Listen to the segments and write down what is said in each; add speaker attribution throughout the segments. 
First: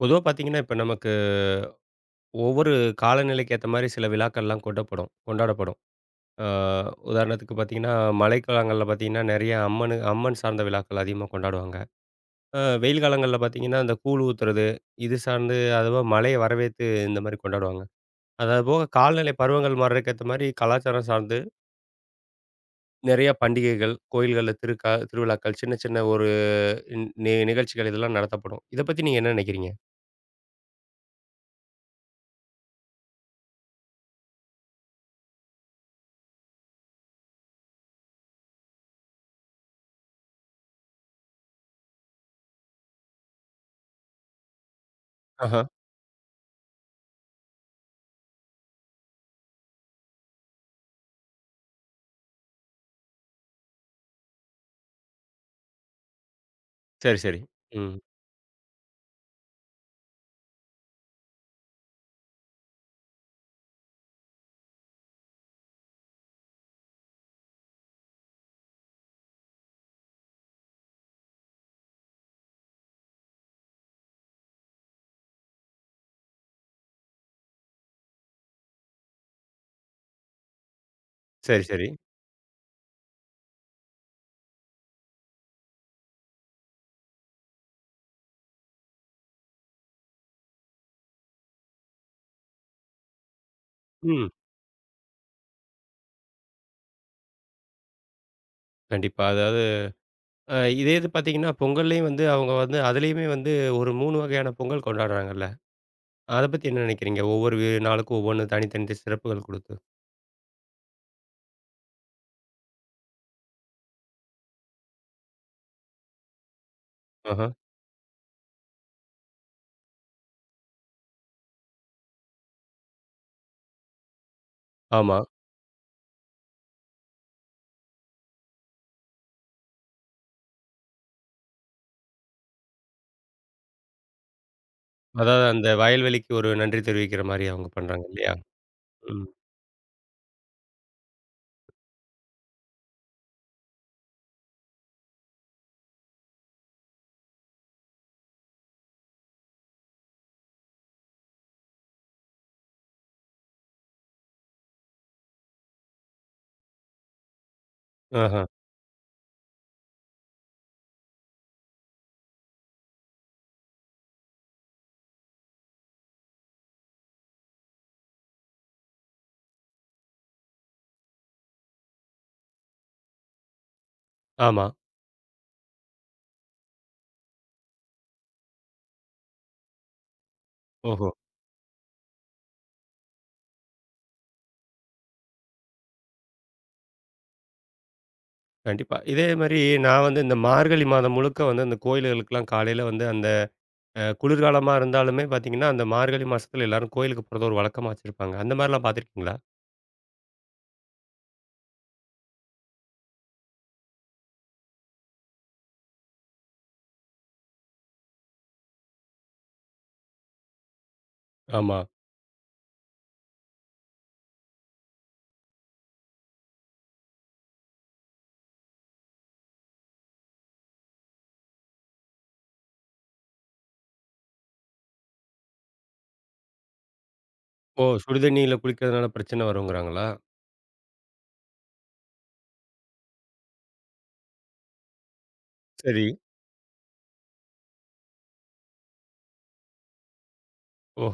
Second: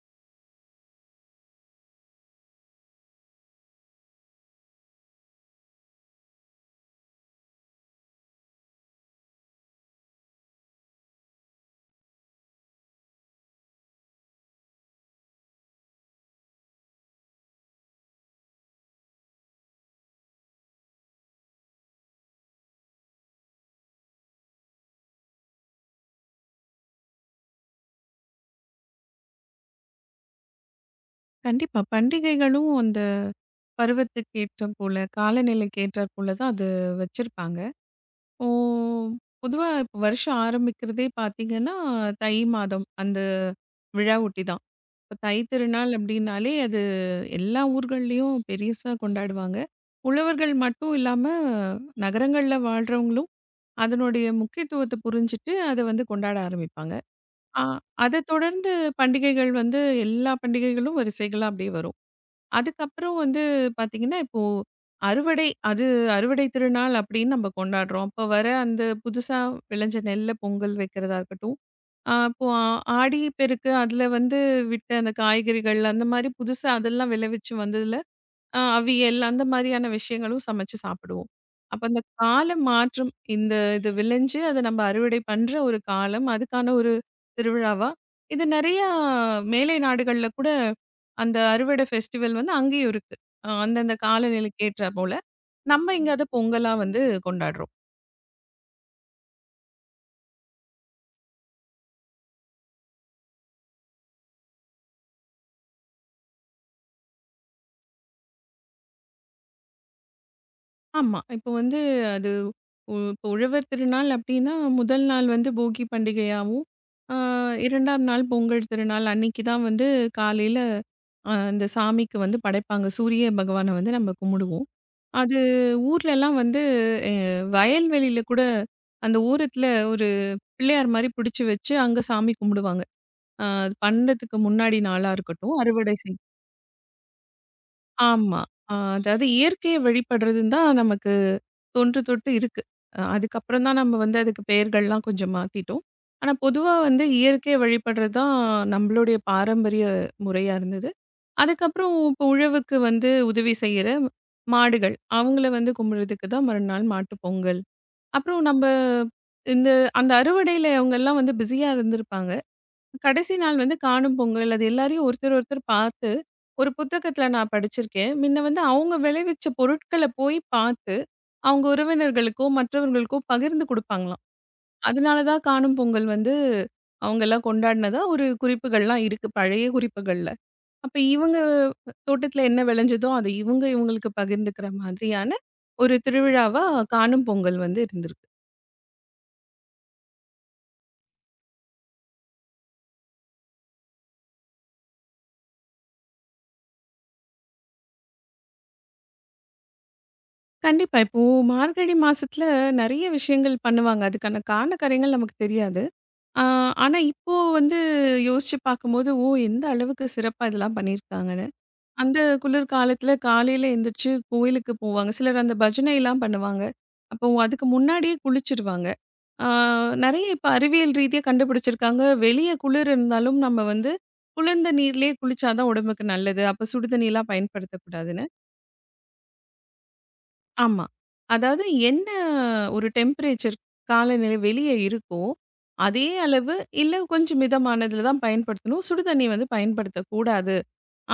Speaker 1: பொதுவா பார்த்தீங்கன்னா, இப்ப நமக்கு ஒவ்வொரு காலநிலைக்கு ஏத்த மாரி சில விழாக்கள்லாம் கொண்டாடப்படும். ஆ உதாரணத்துக்கு பார்த்தீங்கன்னா, மழைக்காலங்கள்ல பார்த்தீங்கன்னா, நெறைய அம்மன் சார்ந்த விழாக்கள் அதிகமா கொண்டாடுவாங்க. வெயில் காலங்கள்ல பார்த்தீங்கன்னா, அந்த கூழ் ஊத்துறது, இது சார்ந்து அதுவா மழைய வரவேத்து இந்த மாரி கொண்டாடுவாங்க. அதாவது போக காலநிலை பருவங்கள் மாறுறதுக்கு ஏத்த மாரி கலாச்சாரம் சார்ந்து நெறைய பண்டிகைகள், கோயில்கள்ல திருவிழாக்கள், சின்ன சின்ன ஒரு நிகழ்ச்சிகள் இதெல்லாம் நடத்தப்படும். இத பத்தி நீங்க என்ன நெனைக்கிறீங்க?
Speaker 2: கண்டிப்பா. பண்டிகைகளும் அந்த பருவத்துக்கு ஏற்றாற் போல, காலநிலைக்கு ஏற்றாற் போல தான் அது வச்சிருப்பாங்க. ஓ, பொதுவா இப்ப வருஷம் ஆரம்பிக்கிறதே பார்த்தீங்கன்னா, தை மாதம் அந்த விழா ஒட்டி தான். இப்ப தை
Speaker 1: ஆஹா.
Speaker 2: திருநாள் அப்டின்னாலே அது எல்லா ஊர்கள்லயும் பெருசா கொண்டாடுவாங்க. உழவர்கள் மட்டும் இல்லாம நகரங்கள்ல வாழ்றவங்களும் அதனுடைய முக்கியத்துவத்த புரிஞ்சுட்டு அத வந்து கொண்டாட ஆரம்பிப்பாங்க.
Speaker 1: சரி, சரி.
Speaker 2: ஆ
Speaker 1: ம்.
Speaker 2: அத தொடர்ந்து பண்டிகைகள் வந்து எல்லா பண்டிகைகளும் வரிசைகளா அப்டியே வரும். அதுக்கப்புறம் வந்து பார்த்தீங்கன்னா, இப்போ அறுவடை அது அறுவடை திருநாள் அப்படின்னு நம்ம கொண்டாடுறோம். அப்ப வர அந்த புதுசா விளைஞ்ச நெல்ல பொங்கல் வைக்கிறதா இருக்கட்டும். இப்போ ஆடி பெருக்கு, அதுல வந்து விட்ட அந்த காய்கறிகள் அந்த மாரி புதுசா அதெல்லாம் விளைவிச்சு வந்ததுல அவியல் அந்த மாரியான விஷயங்களும் சமைச்சு சாப்பிடுவோம்.
Speaker 1: சரி,
Speaker 2: அப்ப
Speaker 1: சரி.
Speaker 2: அந்த கால மாற்றம் இந்த இது விளைஞ்சு அத நம்ம அறுவடை பண்ற ஒரு காலம், அதுக்கான ஒரு திருவிழாவா, இது நெறையா மேலை நாடுகள்ல கூட அந்த அறுவடை ஃபெஸ்டிவல் வந்து அங்கேயும் இருக்கு. அந்தந்த
Speaker 1: ம்.
Speaker 2: காலநிலைக்கு ஏற்றாற்போல. நம்ம இங்க அத பொங்கலா வந்து கொண்டாடுறோம்.
Speaker 1: கண்டிப்பா. அதாவது இதே இது பார்த்தீங்கன்னா, பொங்கல்லயும் வந்து அவங்க வந்து அதிலேயுமே வந்து ஒரு 3 வகையான பொங்கல் கொண்டாடுறாங்கல்ல. அத பத்தி என்ன நினைக்கிறீங்க? ஒவ்வொரு நாளுக்கும் ஒவ்வொன்னு தனித்தனி சிறப்புகள் குடுத்து.
Speaker 2: ஆமா. இப்போ வந்து அது இப்போ உழவர் திருநாள் அப்டின்னா, முதல் நாள் வந்து போகி பண்டிகையாவும், ஆ
Speaker 1: ஆஹ.
Speaker 2: 2ஆம் நாள் பொங்கல் திருநாள் அன்னைக்கு தான் வந்து காலையில அந்த சாமிக்கு வந்து படைப்பாங்க. சூரிய பகவான வந்து நம்ம கும்பிடுவோம்.
Speaker 1: ஆமா.
Speaker 2: அது ஊர்லலாம் வந்து அ வயல்வெளியில கூட அந்த ஓரத்துல ஒரு பிள்ளையார் மாரி புடிச்சு வச்சு, அங்க சாமி கும்பிடுவாங்க. அது பண்ணுறதுக்கு முன்னாடி நாளா
Speaker 1: அதாவது
Speaker 2: இருக்கட்டும்,
Speaker 1: அந்த
Speaker 2: அறுவடை செய்
Speaker 1: வயல்வெளிக்கு ஒரு நன்றி தெரிவிக்கிற மாரி அவங்க பண்றாங்க இல்லையா?
Speaker 2: ஆமா. அதாவது
Speaker 1: ம்.
Speaker 2: இயற்கைய வழிபடுறதுன்னு தான் நமக்கு தொன்று தொட்டு இருக்கு. அதுக்கப்புறம் தான் நம்ம வந்து அதுக்கு பெயர்கள்லாம் கொஞ்சம் மாத்திட்டோம். ஆனா பொதுவா வந்து இயற்கைய வழிபடுறது தான் நம்மளுடைய பாரம்பரிய முறையா இருந்தது. அதுக்கப்புறம் இப்போ உழவுக்கு வந்து உதவி செய்யற மாடுகள், அவங்கள வந்து கும்பிடுறதுக்கு தான் மறுநாள் மாட்டுப் பொங்கல்.
Speaker 1: ஆஹ.
Speaker 2: அப்புறம் நம்ப இந்த அந்த அறுவடையில அவங்கலாம் வந்து பிஸியா இருந்திருப்பாங்க. கடைசி நாள் வந்து காணும் பொங்கல். அது எல்லாரையும் ஒருத்தர் ஒருத்தர் பார்த்து, ஒரு புத்தகத்தில நான் படிச்சிருக்கேன். முன்ன வந்து அவங்க விளைவிச்ச பொருட்கள போய் பார்த்து, அவங்க உறவினர்களுக்கோ, மற்றவர்களுக்கோ பகிர்ந்து குடுப்பாங்களாம்.
Speaker 1: ஆமா.
Speaker 2: அதனால தான் காணும் பொங்கல் வந்து அவங்கலாம் கொண்டாடினதா ஒரு குறிப்புகள்லாம் இருக்கு, பழைய குறிப்புகள்ல. அப்ப
Speaker 1: ஓஹோ!
Speaker 2: இவங்க தோட்டத்தில என்ன விளைஞ்சதோ, அத இவங்களுக்கு பகிர்ந்துக்கிற மாதிரியான ஒரு திருவிழாவா காணும் பொங்கல் வந்து இருந்திருக்கு.
Speaker 1: கண்டிப்பா. இதே மாரி நான் வந்து இந்த மார்கழி மாதம் முழுக்க வந்து அந்த கோயில்களுக்கெல்லாம் காலையில வந்து அந்த குளிர்காலமா இருந்தாலுமே பார்த்தீங்கன்னா, அந்த மார்கழி மாசத்துல எல்லாரும் கோயிலுக்கு போறத ஒரு வழக்கமா வச்சிருப்பாங்க. அந்த மாரிலாம் பார்த்துருக்கீங்களா?
Speaker 2: கண்டிப்பா. இப்போ மார்கழி மாசத்தில நெறைய விஷயங்கள் பண்ணுவாங்க. அதுக்கான காரண காரியங்கள் நமக்கு தெரியாது. ஆ, ஆனா இப்போ வந்து யோசிச்சு பார்க்கும்போது, ஓ! எந்த அளவுக்கு சிறப்பா இதெல்லாம் பண்ணியிருக்காங்கன்னு.
Speaker 1: ஆமா.
Speaker 2: அந்த குளிர் காலத்துல காலையில எந்திரிச்சு கோயிலுக்கு போவாங்க. சிலர் அந்த பஜனைலாம் பண்ணுவாங்க. அப்போ அதுக்கு முன்னாடியே குளிச்சுருவாங்க. ஆ நெறைய இப்ப அறிவியல் ரீதியா கண்டுபிடிச்சிருக்காங்க. வெளிய குளிர் இருந்தாலும் நம்ம வந்து குளிர்ந்த நீர்லயே குளிச்சா தான் உடம்புக்கு நல்லது. அப்ப சுடுதண்ணிலாம்
Speaker 1: ஓ!
Speaker 2: பயன்படுத்தக்கூடாதுன்னு.
Speaker 1: சுடுதண்ணீல குளிக்கிறதுனால பிரச்சனை வருங்கிறாங்களா?
Speaker 2: ஆமா. அதாவது என்ன ஒரு டெம்பரேச்சர் காலநிலை வெளிய இருக்கோ,
Speaker 1: சரி.
Speaker 2: அதே அளவு இல்ல கொஞ்சம் மிதமானதுல தான் பயன்படுத்தணும். சுடுதண்ணி வந்து பயன்படுத்தக்கூடாது.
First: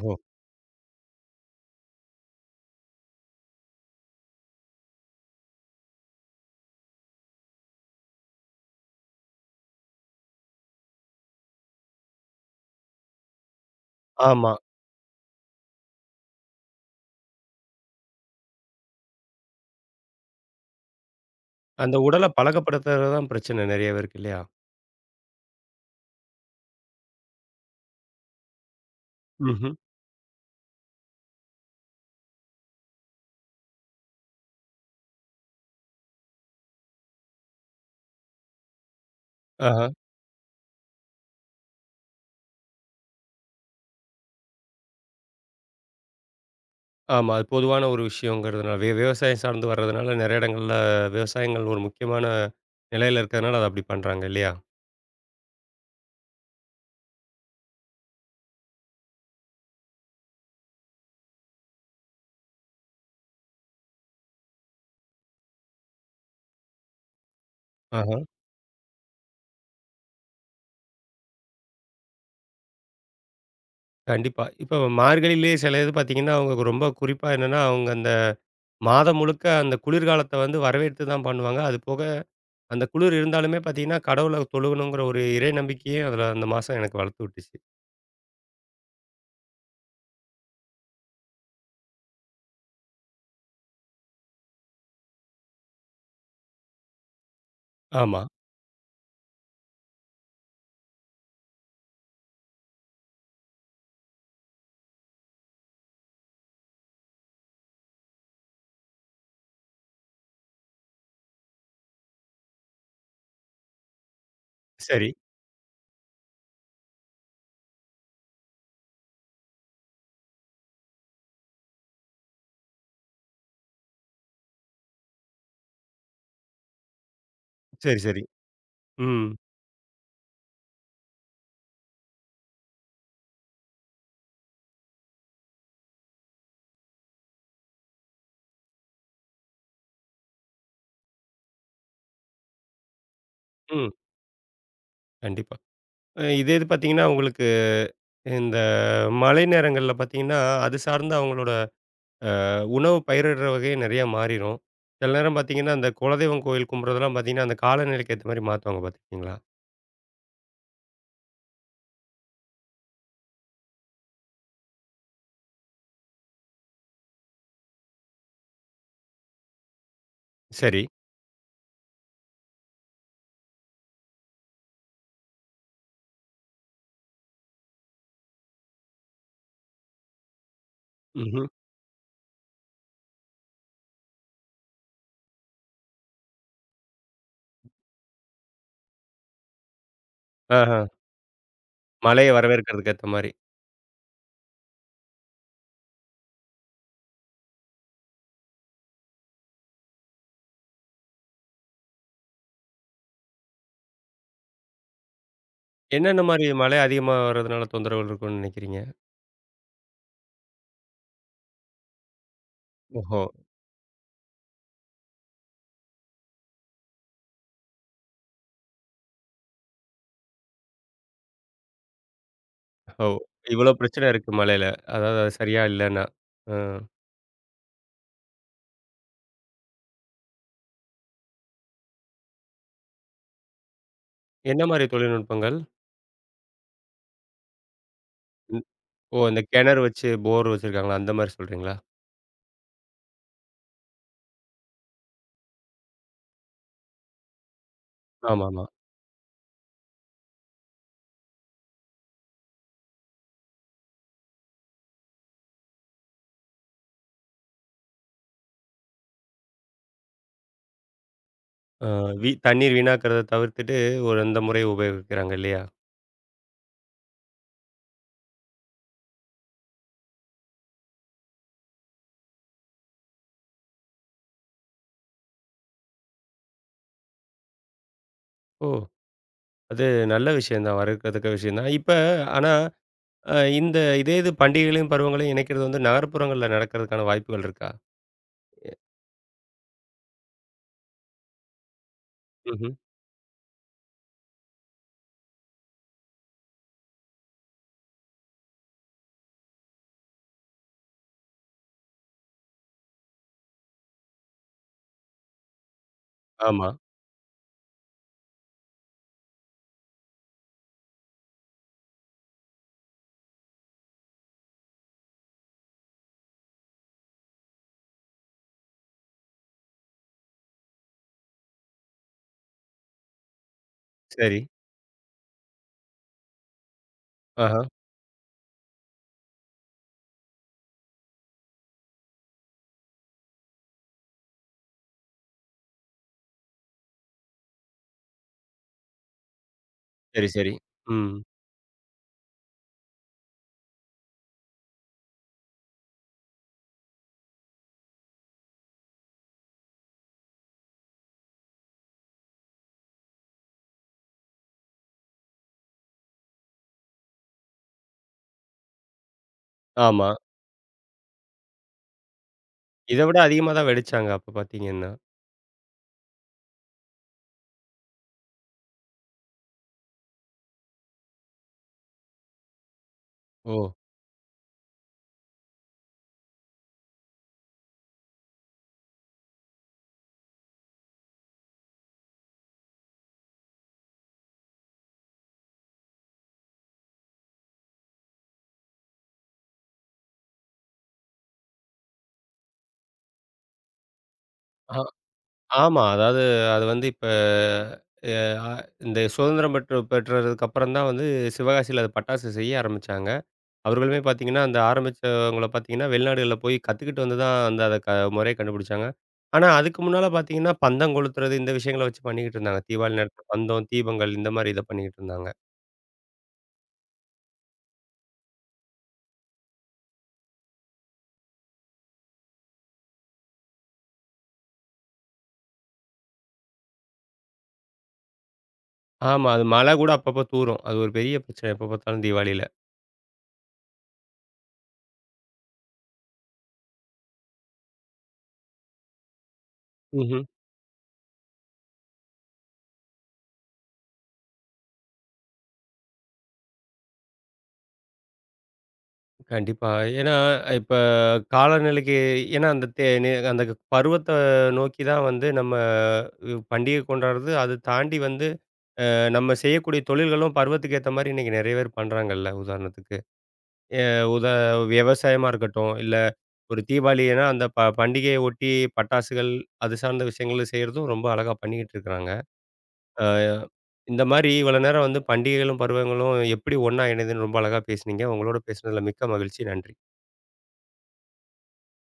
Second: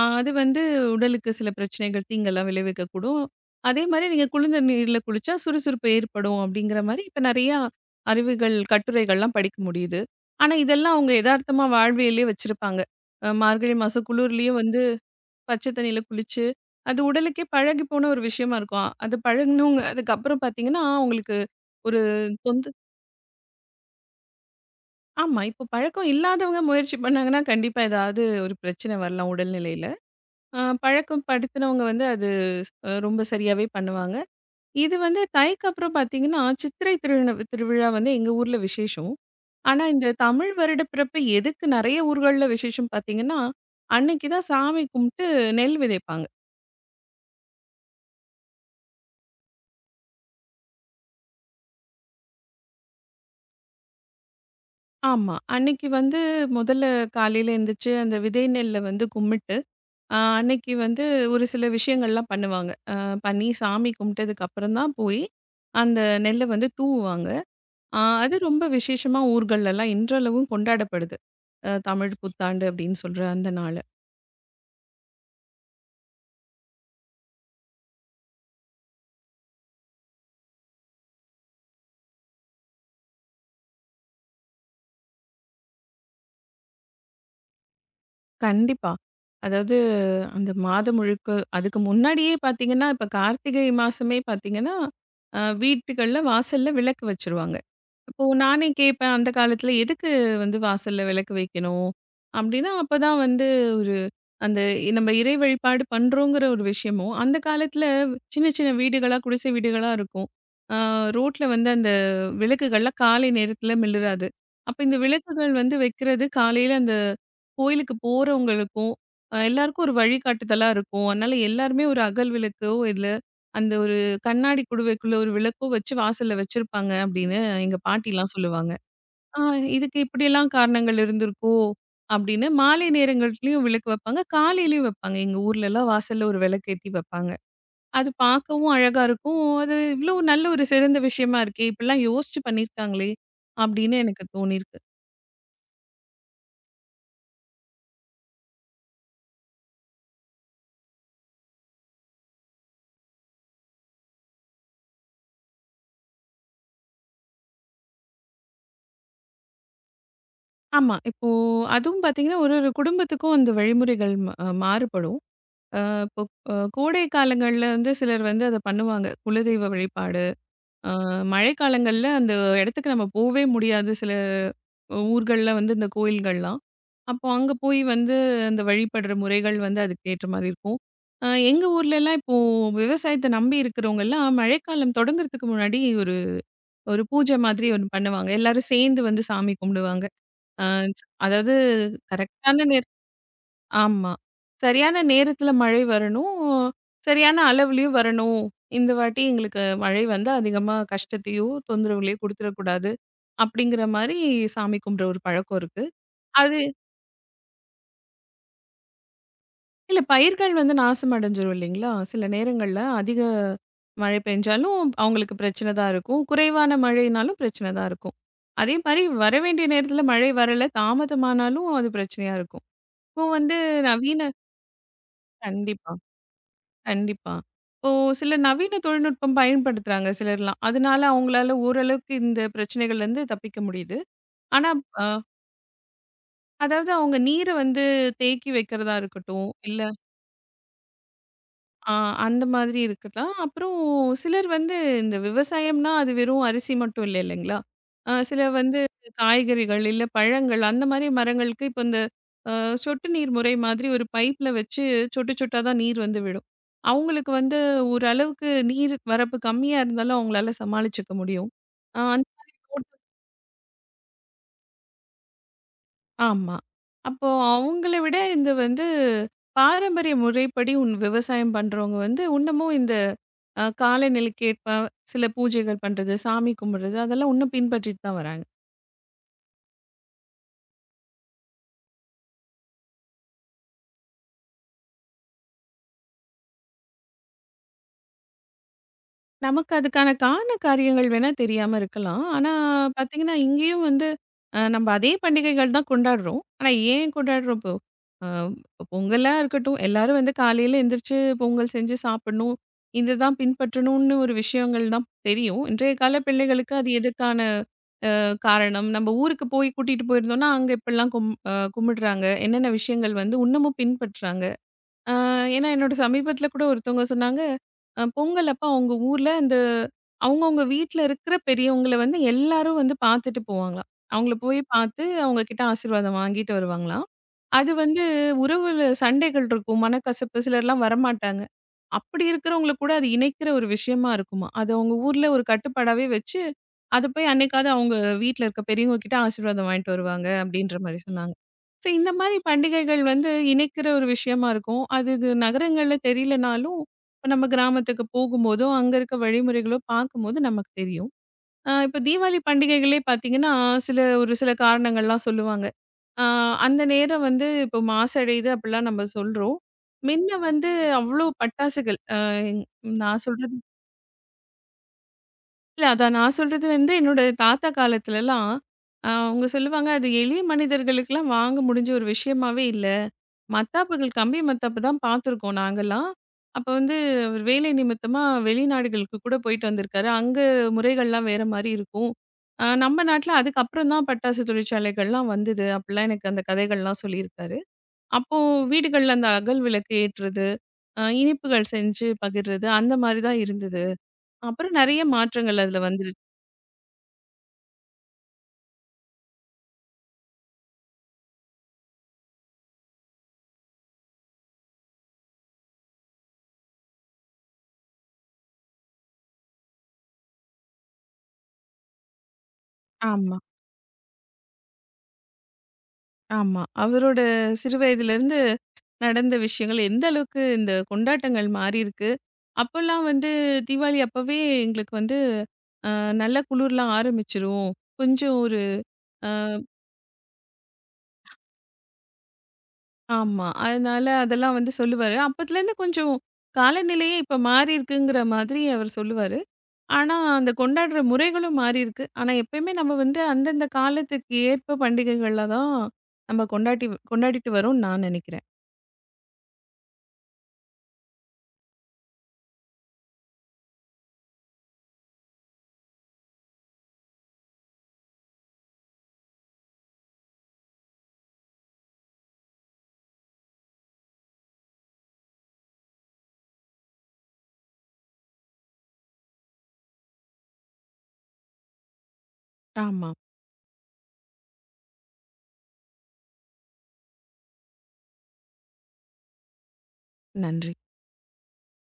Speaker 2: அது வந்து உடலுக்கு சில பிரச்சனைகள், தீங்கெல்லாம் விளைவிக்கக்கூடும். அதே மாரி நீங்க குளிர்ந்த நீர்ல குளிச்சா சுறுசுறுப்பு ஏற்படும் அப்படிங்கிற மாரி இப்ப நெறையா அறிவுகள், கட்டுரைகள்லாம் படிக்க முடியுது. ஆனா இதெல்லாம் அவங்க எதார்த்தமா வாழ்வியல்லயே வச்சிருப்பாங்க. மார்கழி மாசம்
Speaker 1: ஆமா.
Speaker 2: குளிர்லயும் வந்து பச்சை தண்ணியில குளிச்சு, அது உடலுக்கே பழகி போன ஒரு விஷயமா இருக்கும். அது பழகுனவங்க அதுக்கப்புறம் பார்த்தீங்கன்னா, உங்களுக்கு
Speaker 1: அந்த
Speaker 2: ஒரு
Speaker 1: உடல
Speaker 2: தொந்த
Speaker 1: பழக்கப்படுத்துறது தான் பிரச்சனை நெறைய பேருக்கு இல்லையா?
Speaker 2: ஆமா. இப்போ பழக்கம் இல்லாதவங்க முயற்சி பண்ணாங்கன்னா, கண்டிப்பா ஏதாவது ஒரு பிரச்சனை வரலாம்
Speaker 1: ம்ஹ்ம்.
Speaker 2: உடல்நிலையில. பழக்கம் படுத்தினவங்க வந்து அது ரொம்ப சரியாவே பண்ணுவாங்க. இது வந்து தைக்கு அப்புறம் பார்த்தீங்கன்னா, சித்திரை திருவிழா வந்து எங்க ஊர்ல விசேஷம். ஆனா
Speaker 1: ஆஹா.
Speaker 2: இந்த தமிழ் வருடப்பிறப்பு எதுக்கு நெறைய ஊர்கள்ல விசேஷம் பார்த்தீங்கன்னா, அன்னைக்கு தான் சாமி கும்பிட்டு நெல் விதைப்பாங்க.
Speaker 1: ஆமா. அது பொதுவான ஒரு விஷயங்கிறதுனால விவசாயம் சார்ந்து வர்றதுனால நெறைய இடங்கள்ல விவசாயங்கள் ஒரு முக்கியமான நிலையில இருக்கிறதுனால அத அப்படி பண்றாங்க இல்லையா?
Speaker 2: ஆமா. அன்னைக்கு வந்து முதல்ல காலையில எந்திரிச்சு அந்த விதை நெல்ல வந்து கும்பிட்டு, அன்னைக்கு வந்து ஒரு சில விஷயங்கள்லாம் பண்ணுவாங்க. பண்ணி சாமி கும்பிட்டதுக்கு அப்புறம் தான் போய், அந்த நெல்ல வந்து தூவுவாங்க. அ
Speaker 1: ஆஹா.
Speaker 2: அது ரொம்ப விசேஷமா ஊர்கள்லலாம் இன்றளவும் கொண்டாடப்படுது. தமிழ் புத்தாண்டு அப்படின்னு சொல்ற அந்த நாளு.
Speaker 1: கண்டிப்பா. இப்ப மார்கழியிலேயே சில இது பார்த்தீங்கன்னா, அவங்க ரொம்ப குறிப்பா என்னன்னா, அவங்க அந்த மாதம் முழுக்க அந்த குளிர்காலத்த வந்து வரவேற்று தான் பண்ணுவாங்க. அது போக அந்த குளிர் இருந்தாலுமே பார்த்தீங்கன்னா, கடவுள தொழுகணுங்கிற ஒரு இறை நம்பிக்கையே அதில அந்த மாசம் எனக்கு வளர்த்து விட்டுச்சு.
Speaker 2: கண்டிப்பா. அதாவது அந்த மாதம் முழுக்க அதுக்கு முன்னாடியே பார்த்தீங்கன்னா, இப்ப கார்த்திகை மாசமே பார்த்தீங்கன்னா, வீட்டுகள்ல வாசல்ல விளக்கு வச்சுருவாங்க.
Speaker 1: ஆமா.
Speaker 2: இப்போ நானே கேட்பேன் அந்த காலத்துல எதுக்கு வந்து வாசல்ல விளக்கு வைக்கணும்? அப்படின்னா, அப்பதான் வந்து அந்த நம்ம இறை வழிபாடு பண்றோங்கிற ஒரு விஷயமும், அந்த காலத்துல சின்ன சின்ன வீடுகளா, குடிசை வீடுகளா இருக்கும். ஆ ரோட்ல வந்து அந்த விளக்குகள்லாம் காலை நேரத்துல மிளிராது. அப்ப இந்த
Speaker 1: சரி,
Speaker 2: விளக்குகள் வந்து வைக்கிறது காலையில அந்த கோயிலுக்கு போறவங்களுக்கும், எல்லாருக்கும் ஒரு வழிகாட்டுதலா இருக்கும். அதனால எல்லாருமே ஒரு அகல் விளக்கோ, இல்ல அந்த ஒரு கண்ணாடி குடுவைக்குள்ள ஒரு விளக்கோ வச்சு வாசல்ல வச்சிருப்பாங்க அப்படின்னு எங்க
Speaker 1: சரி, சரி.
Speaker 2: பாட்டிலாம் சொல்லுவாங்க.
Speaker 1: ம்,
Speaker 2: ஆ இதுக்கு இப்படியெல்லாம் காரணங்கள் இருந்திருக்கோ! அப்படின்னு மாலை நேரங்கள்லயும் விளக்கு வைப்பாங்க. காலையிலயும் வைப்பாங்க. எங்க ஊர்லலாம் வாசல்ல ஒரு விளக்கேத்தி வைப்பாங்க. அது பார்க்கவும் அழகா இருக்கும். அது இவ்ளோ நல்ல ஒரு சிறந்த விஷயமா இருக்கே! இப்படிலாம் யோசிச்சு பண்ணியிருக்காங்களே!
Speaker 1: ம்.
Speaker 2: அப்படின்னு எனக்கு தோணியிருக்கு.
Speaker 1: கண்டிப்பா. இதே இது பார்த்தீங்கன்னா, உங்களுக்கு இந்த மழை நேரங்கள்ல பார்த்தீங்கன்னா, அது சார்ந்த அவங்களோட அ உணவு பயிரிடுற வகையே நெறையா மாறிரும். சில நேரம் பார்த்தீங்கன்னா, அந்த குலதெய்வம் கோயில் கும்புறதெல்லாம் பார்த்தீங்கன்னா, அந்த காலநிலைக்கு ஏத்த மாரி மாத்துவாங்க பார்த்துருக்கீங்களா?
Speaker 2: ஆமா. இப்போ அதுவும் பார்த்தீங்கன்னா, ஒரு ஒரு குடும்பத்துக்கும் அந்த வழிமுறைகள் ம மாறுபடும். அ இப்போ கோடை காலங்கள்ல வந்து சிலர் வந்து அத பண்ணுவாங்க. குலதெய்வ வழிபாடு.
Speaker 1: சரி.
Speaker 2: அ மழைக்காலங்கள்ல அந்த இடத்துக்கு நம்ம போவே முடியாது. சில ஊர்கள்ல வந்து இந்த கோயில்கள்லாம். அப்போ அங்க போய் வந்து அந்த வழிபடுற முறைகள் வந்து அதுக்கேற்ற மாரி இருக்கும்.
Speaker 1: ம்ஹ்ம்.
Speaker 2: எங்க ஊர்லலாம் இப்போ விவசாயத்த நம்பி இருக்கிறவங்கலாம் மழைக்காலம் தொடங்குறதுக்கு முன்னாடி ஒரு ஒரு பூஜை மாதிரி ஒண்ணு பண்ணுவாங்க. எல்லாரும் சேர்ந்து வந்து சாமி கும்பிடுவாங்க. அ
Speaker 1: ஆஹ.
Speaker 2: அதாவது
Speaker 1: மழைய
Speaker 2: கரெக்டான நேர
Speaker 1: வரவேற்கிறதுக்கு ஏத்த மாரி.
Speaker 2: ஆமா. சரியான நேரத்துல மழை வரணும். சரியான அளவுலயும் வரணும். இந்த வாட்டி எங்களுக்கு மழை வந்து அதிகமா கஷ்டத்தையோ, தொந்தரவுகளையோ குடுத்துறக்கூடாது. அப்படிங்கிற மாரி சாமி கும்பிடுற ஒரு பழக்கம் இருக்கு.
Speaker 1: என்னென்ன மாரி
Speaker 2: அது
Speaker 1: மழை அதிகமா வர்றதுனால தொந்தரவுகள் இருக்கும்னு நெனைக்கிறீங்க?
Speaker 2: இல்ல பயிர்கள் வந்து நாசம் அடைஞ்சிரும் இல்லைங்களா? சில நேரங்கள்ல அதிக
Speaker 1: ஓஹோ!
Speaker 2: மழை பெஞ்சாலும் அவங்களுக்கு பிரச்சனை தான் இருக்கும். குறைவான மழைனாலும் பிரச்சனை தான் இருக்கும். அதே மாரி வரவேண்டிய நேரத்துல மழை வரல, தாமதமானாலும் அது பிரச்சனையா இருக்கும்.
Speaker 1: ஓ!
Speaker 2: இப்போ வந்து
Speaker 1: இவ்வளோ பிரச்சனை
Speaker 2: நவீன
Speaker 1: இருக்கு மழையில. அதாவது அது சரியா
Speaker 2: கண்டிப்பா,
Speaker 1: இல்லன்னா. அ
Speaker 2: கண்டிப்பா. இப்போ சில நவீன தொழில்நுட்பம் பயன்படுத்துறாங்க சிலர்லாம். அதனால அவங்களால ஓரளவுக்கு இந்த பிரச்சனைகள்லருந்து தப்பிக்க முடியுது.
Speaker 1: என்ன
Speaker 2: ஆனா,
Speaker 1: மாரி
Speaker 2: அ
Speaker 1: தொழில்நுட்பங்கள்?
Speaker 2: அதாவது அவங்க நீர வந்து தேக்கி வைக்கிறதா
Speaker 1: ஓ! அந்த
Speaker 2: இருக்கட்டும், இல்ல
Speaker 1: கிணறு வச்சு போர் வச்சிருக்காங்களா? அந்த மாரி சொல்றீங்களா?
Speaker 2: ஆ அந்த மாதிரி இருக்கலாம். அப்புறம் சிலர் வந்து இந்த விவசாயம்னா, அது வெறும் அரிசி மட்டும் இல்ல இல்லைங்களா? சில
Speaker 1: ஆமாமா.
Speaker 2: வந்து காய்கறிகள், இல்ல பழங்கள் அந்த மாரி மரங்களுக்கு இப்ப இந்த அ சொட்டு நீர் முறை மாதிரி ஒரு பைப்ல வச்சு சொட்டு சொட்டா தான் நீர் வந்து விடும். அவங்களுக்கு வந்து ஓரளவுக்கு நீர் வரப்பு கம்மியா இருந்தாலும் அவங்களால சமாளிச்சுக்க முடியும்.
Speaker 1: அ
Speaker 2: அ அந்த
Speaker 1: வீ தண்ணீர்
Speaker 2: தோட்ட
Speaker 1: வீணாக்கிறத தவிர்த்துட்டு ஒரு அந்த முறைய உபயோகிக்கிறாங்க இல்லையா?
Speaker 2: ஆமா. அப்போ அவங்கள விட இந்த வந்து பாரம்பரிய முறைப்படி உன் விவசாயம் பண்றவங்க வந்து இன்னமும் இந்த காலநிலைக்கேற்ப சில பூஜைகள் பண்றது, சாமி கும்பிடுறது அதெல்லாம் இன்னும் பின்பற்றிட்டு தான் வராங்க.
Speaker 1: ஓ! அது நல்ல விஷயம் தான். வரவேற்கத்தக்க விஷயம் தான். இப்ப ஆனா இந்த இதே இது பண்டிகைகளையும், பருவங்களையும் இணைக்கிறது வந்து நகர்ப்புறங்கள்ல நடக்கிறதுக்கான வாய்ப்புகள் இருக்கா?
Speaker 2: நமக்கு அதுக்கான காரண காரியங்கள் வேணா தெரியாம இருக்கலாம். ஆனா
Speaker 1: ம்ஹ்ம்.
Speaker 2: பார்த்தீங்கன்னா, இங்கேயும் வந்து நம்ம அதே பண்டிகைகள் தான் கொண்டாடுறோம். ஆனா ஏன் கொண்டாடுறோம் இப்போ? அ பொங்கலா இருக்கட்டும், எல்லாரும் வந்து காலையில எந்திரிச்சு பொங்கல் செஞ்சு சாப்பிடணும். இதுதான் பின்பற்றணும்னு ஒரு விஷயங்கள் தான் தெரியும். இன்றைய கால
Speaker 1: ஆமா.
Speaker 2: பிள்ளைகளுக்கு அது எதுக்கான காரணம்? நம்ம ஊருக்கு போய் கூட்டிட்டு போயிருந்தோம்னா, அங்க இப்படிலாம் கும்பிடுறாங்க. என்னென்ன விஷயங்கள் வந்து இன்னமும் பின்பற்றுறாங்க? ஆ, ஏன்னா என்னோட சமீபத்துல கூட ஒருத்தவங்க சொன்னாங்க, பொங்கல் அப்ப அவங்க ஊர்ல அந்த அவங்கவங்க வீட்ல இருக்கிற பெரியவங்கள வந்து எல்லாரும் வந்து பார்த்துட்டு போவாங்களாம். அவங்கள
Speaker 1: சரி.
Speaker 2: போய் பார்த்து அவங்க கிட்ட ஆசீர்வாதம் வாங்கிட்டு வருவாங்களாம்.
Speaker 1: ஆஹா.
Speaker 2: அது வந்து உறவுல சண்டைகள் இருக்கும், மனக்கசப்பு சிலர்லாம் வரமாட்டாங்க. அப்படி இருக்கிறவங்கள கூட அது இணைக்கிற ஒரு விஷயமா இருக்குமா. அது அவங்க ஊர்ல ஒரு கட்டுப்பாடாவே வச்சு, அத போய் அன்னைக்காவது அவங்க வீட்ல இருக்க பெரியவங்க கிட்ட ஆசீர்வாதம் வாங்கிட்டு
Speaker 1: சரி,
Speaker 2: வருவாங்க
Speaker 1: சரி.
Speaker 2: அப்படின்ற மாரி
Speaker 1: ம்.
Speaker 2: சொன்னாங்க. சோ இந்த மாரி பண்டிகைகள் வந்து இணைக்கிற ஒரு விஷயமா இருக்கும். அது இது நகரங்கள்ல தெரியலனாலும், இப்ப நம்ம கிராமத்துக்கு போகும்போதோ, அங்க இருக்க வழிமுறைகளோ பார்க்கும்போது நமக்கு தெரியும். இப்ப தீபாவளி பண்டிகைகளே பார்த்தீங்கன்னா, சில ஒரு சில காரணங்கள்லாம் சொல்லுவாங்க. அ அந்த நேரம் வந்து இப்போ மாசடையுது அப்படிலாம் நம்ம சொல்றோம்.
Speaker 1: ஆமா.
Speaker 2: முன்ன வந்து அவ்ளோ பட்டாசுகள். அ
Speaker 1: இத விட
Speaker 2: நான்
Speaker 1: அதிகமா
Speaker 2: சொல்றது
Speaker 1: தான் வெடிச்சாங்க அப்ப பார்த்தீங்கன்னா.
Speaker 2: இல்ல. அதான் நான் சொல்றது வந்து என்னோட தாத்தா காலத்துலலாம், அவங்க சொல்லுவாங்க, "அது எளிய மனிதர்களுக்கெல்லாம் வாங்க முடிஞ்ச ஒரு விஷயமாவே இல்ல.
Speaker 1: ஓ!
Speaker 2: மத்தாப்புகள், கம்பி மத்தாப்பு தான் பார்த்துருக்கோம் நாங்கலாம்." அப்ப வந்து அவர் வேலை நிமித்தமா வெளிநாடுகளுக்கு கூட போயிட்டு வந்திருக்காரு. அங்க முறைகள்லாம் வேற மாரி இருக்கும். நம்ம நாட்ல அதுக்கப்புறம் தான் பட்டாசு தொழிற்சாலைகள்லாம் வந்தது. அப்படிலாம் எனக்கு அந்த கதைகள்லாம் சொல்லியிருக்காரு. அப்போ வீடுகள்ல அந்த அகல் விளக்கு ஏற்றுறது, இனிப்புகள் செஞ்சு பகிர்றது அந்த மாரி தான் இருந்தது. அப்புறம் நெறைய மாற்றங்கள் அதுல
Speaker 1: ஆமா. அதாவது
Speaker 2: வந்துருச்சு.
Speaker 1: அது வந்து இப்ப அ இந்த சுதந்திரம் பெற்றதுக்கு அப்புறம் தான் வந்து சிவகாசியில அது பட்டாசு செய்ய ஆரம்பிச்சாங்க. அவர்களுமே பார்த்தீங்கன்னா, அந்த ஆரம்பிச்சவங்கள பார்த்தீங்கன்னா, வெளிநாடுகள்ல போய் கத்துக்கிட்டு வந்து தான் அந்த அத க முறைய கண்டுபிடிச்சாங்க. ஆனா, அதுக்கு முன்னால பார்த்தீங்கன்னா, பந்தம் கொளுத்துறது இந்த விஷயங்கள வச்சு பண்ணிக்கிட்டு இருந்தாங்க. தீபாவளி நேரத்தில
Speaker 2: ஆமா,
Speaker 1: பந்தம், தீபங்கள் இந்த மாரி இத பண்ணிக்கிட்டு இருந்தாங்க.
Speaker 2: ஆமா. அவரோட சிறு வயதிலிருந்து நடந்த விஷயங்கள் எந்த அளவுக்கு இந்த கொண்டாட்டங்கள் மாறியிருக்கு. அப்பல்லாம் வந்து தீபாவளி அப்பவே எங்களுக்கு வந்து அ நல்ல குளிர்லாம் ஆரம்பிச்சுரும். கொஞ்சம் ஒரு
Speaker 1: ஆமா.
Speaker 2: அ
Speaker 1: அது மழை கூட அப்பப்போ தூறும். அது ஒரு பெரிய பிரச்சனை எப்ப பார்த்தாலும் தீபாவளியில.
Speaker 2: ஆமா. அதனால அதெல்லாம் வந்து சொல்லுவாரு. அப்பத்துலேருந்து கொஞ்சம் காலநிலையே இப்ப மாறியிருக்குங்கிற மாதிரி அவர் சொல்லுவாரு. ஆனா,
Speaker 1: ம்ஹ்ம்.
Speaker 2: அந்த கொண்டாடுற முறைகளும் மாறியிருக்கு. ஆனா, எப்பயுமே நம்ம வந்து அந்தந்த காலத்துக்கு ஏற்ப பண்டிகைகள்ல தான் நம்ம கொண்டாட்டி கொண்டாடிட்டு வரோம்னு நான் நினைக்கிறேன்.
Speaker 1: கண்டிப்பா. ஏன்னா, இப்ப காலநிலைக்கு ஏன்னா அந்த தே நே அந்த பருவத்த நோக்கி தான் வந்து நம்ம பண்டிகை கொண்டாடுறது. அது தாண்டி வந்து நம்ம செய்யக்கூடிய தொழில்களும் பருவத்துக்கு ஏத்த மாரி இன்னைக்கு நெறைய பேர் பண்றாங்கல்ல. உதாரணத்துக்கு, எ உத விவசாயமா இருக்கட்டும், இல்ல ஒரு தீபாவளினா அந்த பண்டிகையை ஒட்டி பட்டாசுகள், அது சார்ந்த விஷயங்கள செய்றதும் ரொம்ப அழகா பண்ணிக்கிட்டு இருக்கிறாங்க. அ
Speaker 2: ஆமா.
Speaker 1: இந்த மாரி இவ்வளோ நேரம் வந்து பண்டிகைகளும், பருவங்களும் எப்படி ஒண்ணா இணையுதுன்னு ரொம்ப அழகா பேசுனீங்க. உங்களோட பேசுனதுல மிக்க மகிழ்ச்சி. நன்றி.
Speaker 2: நன்றி.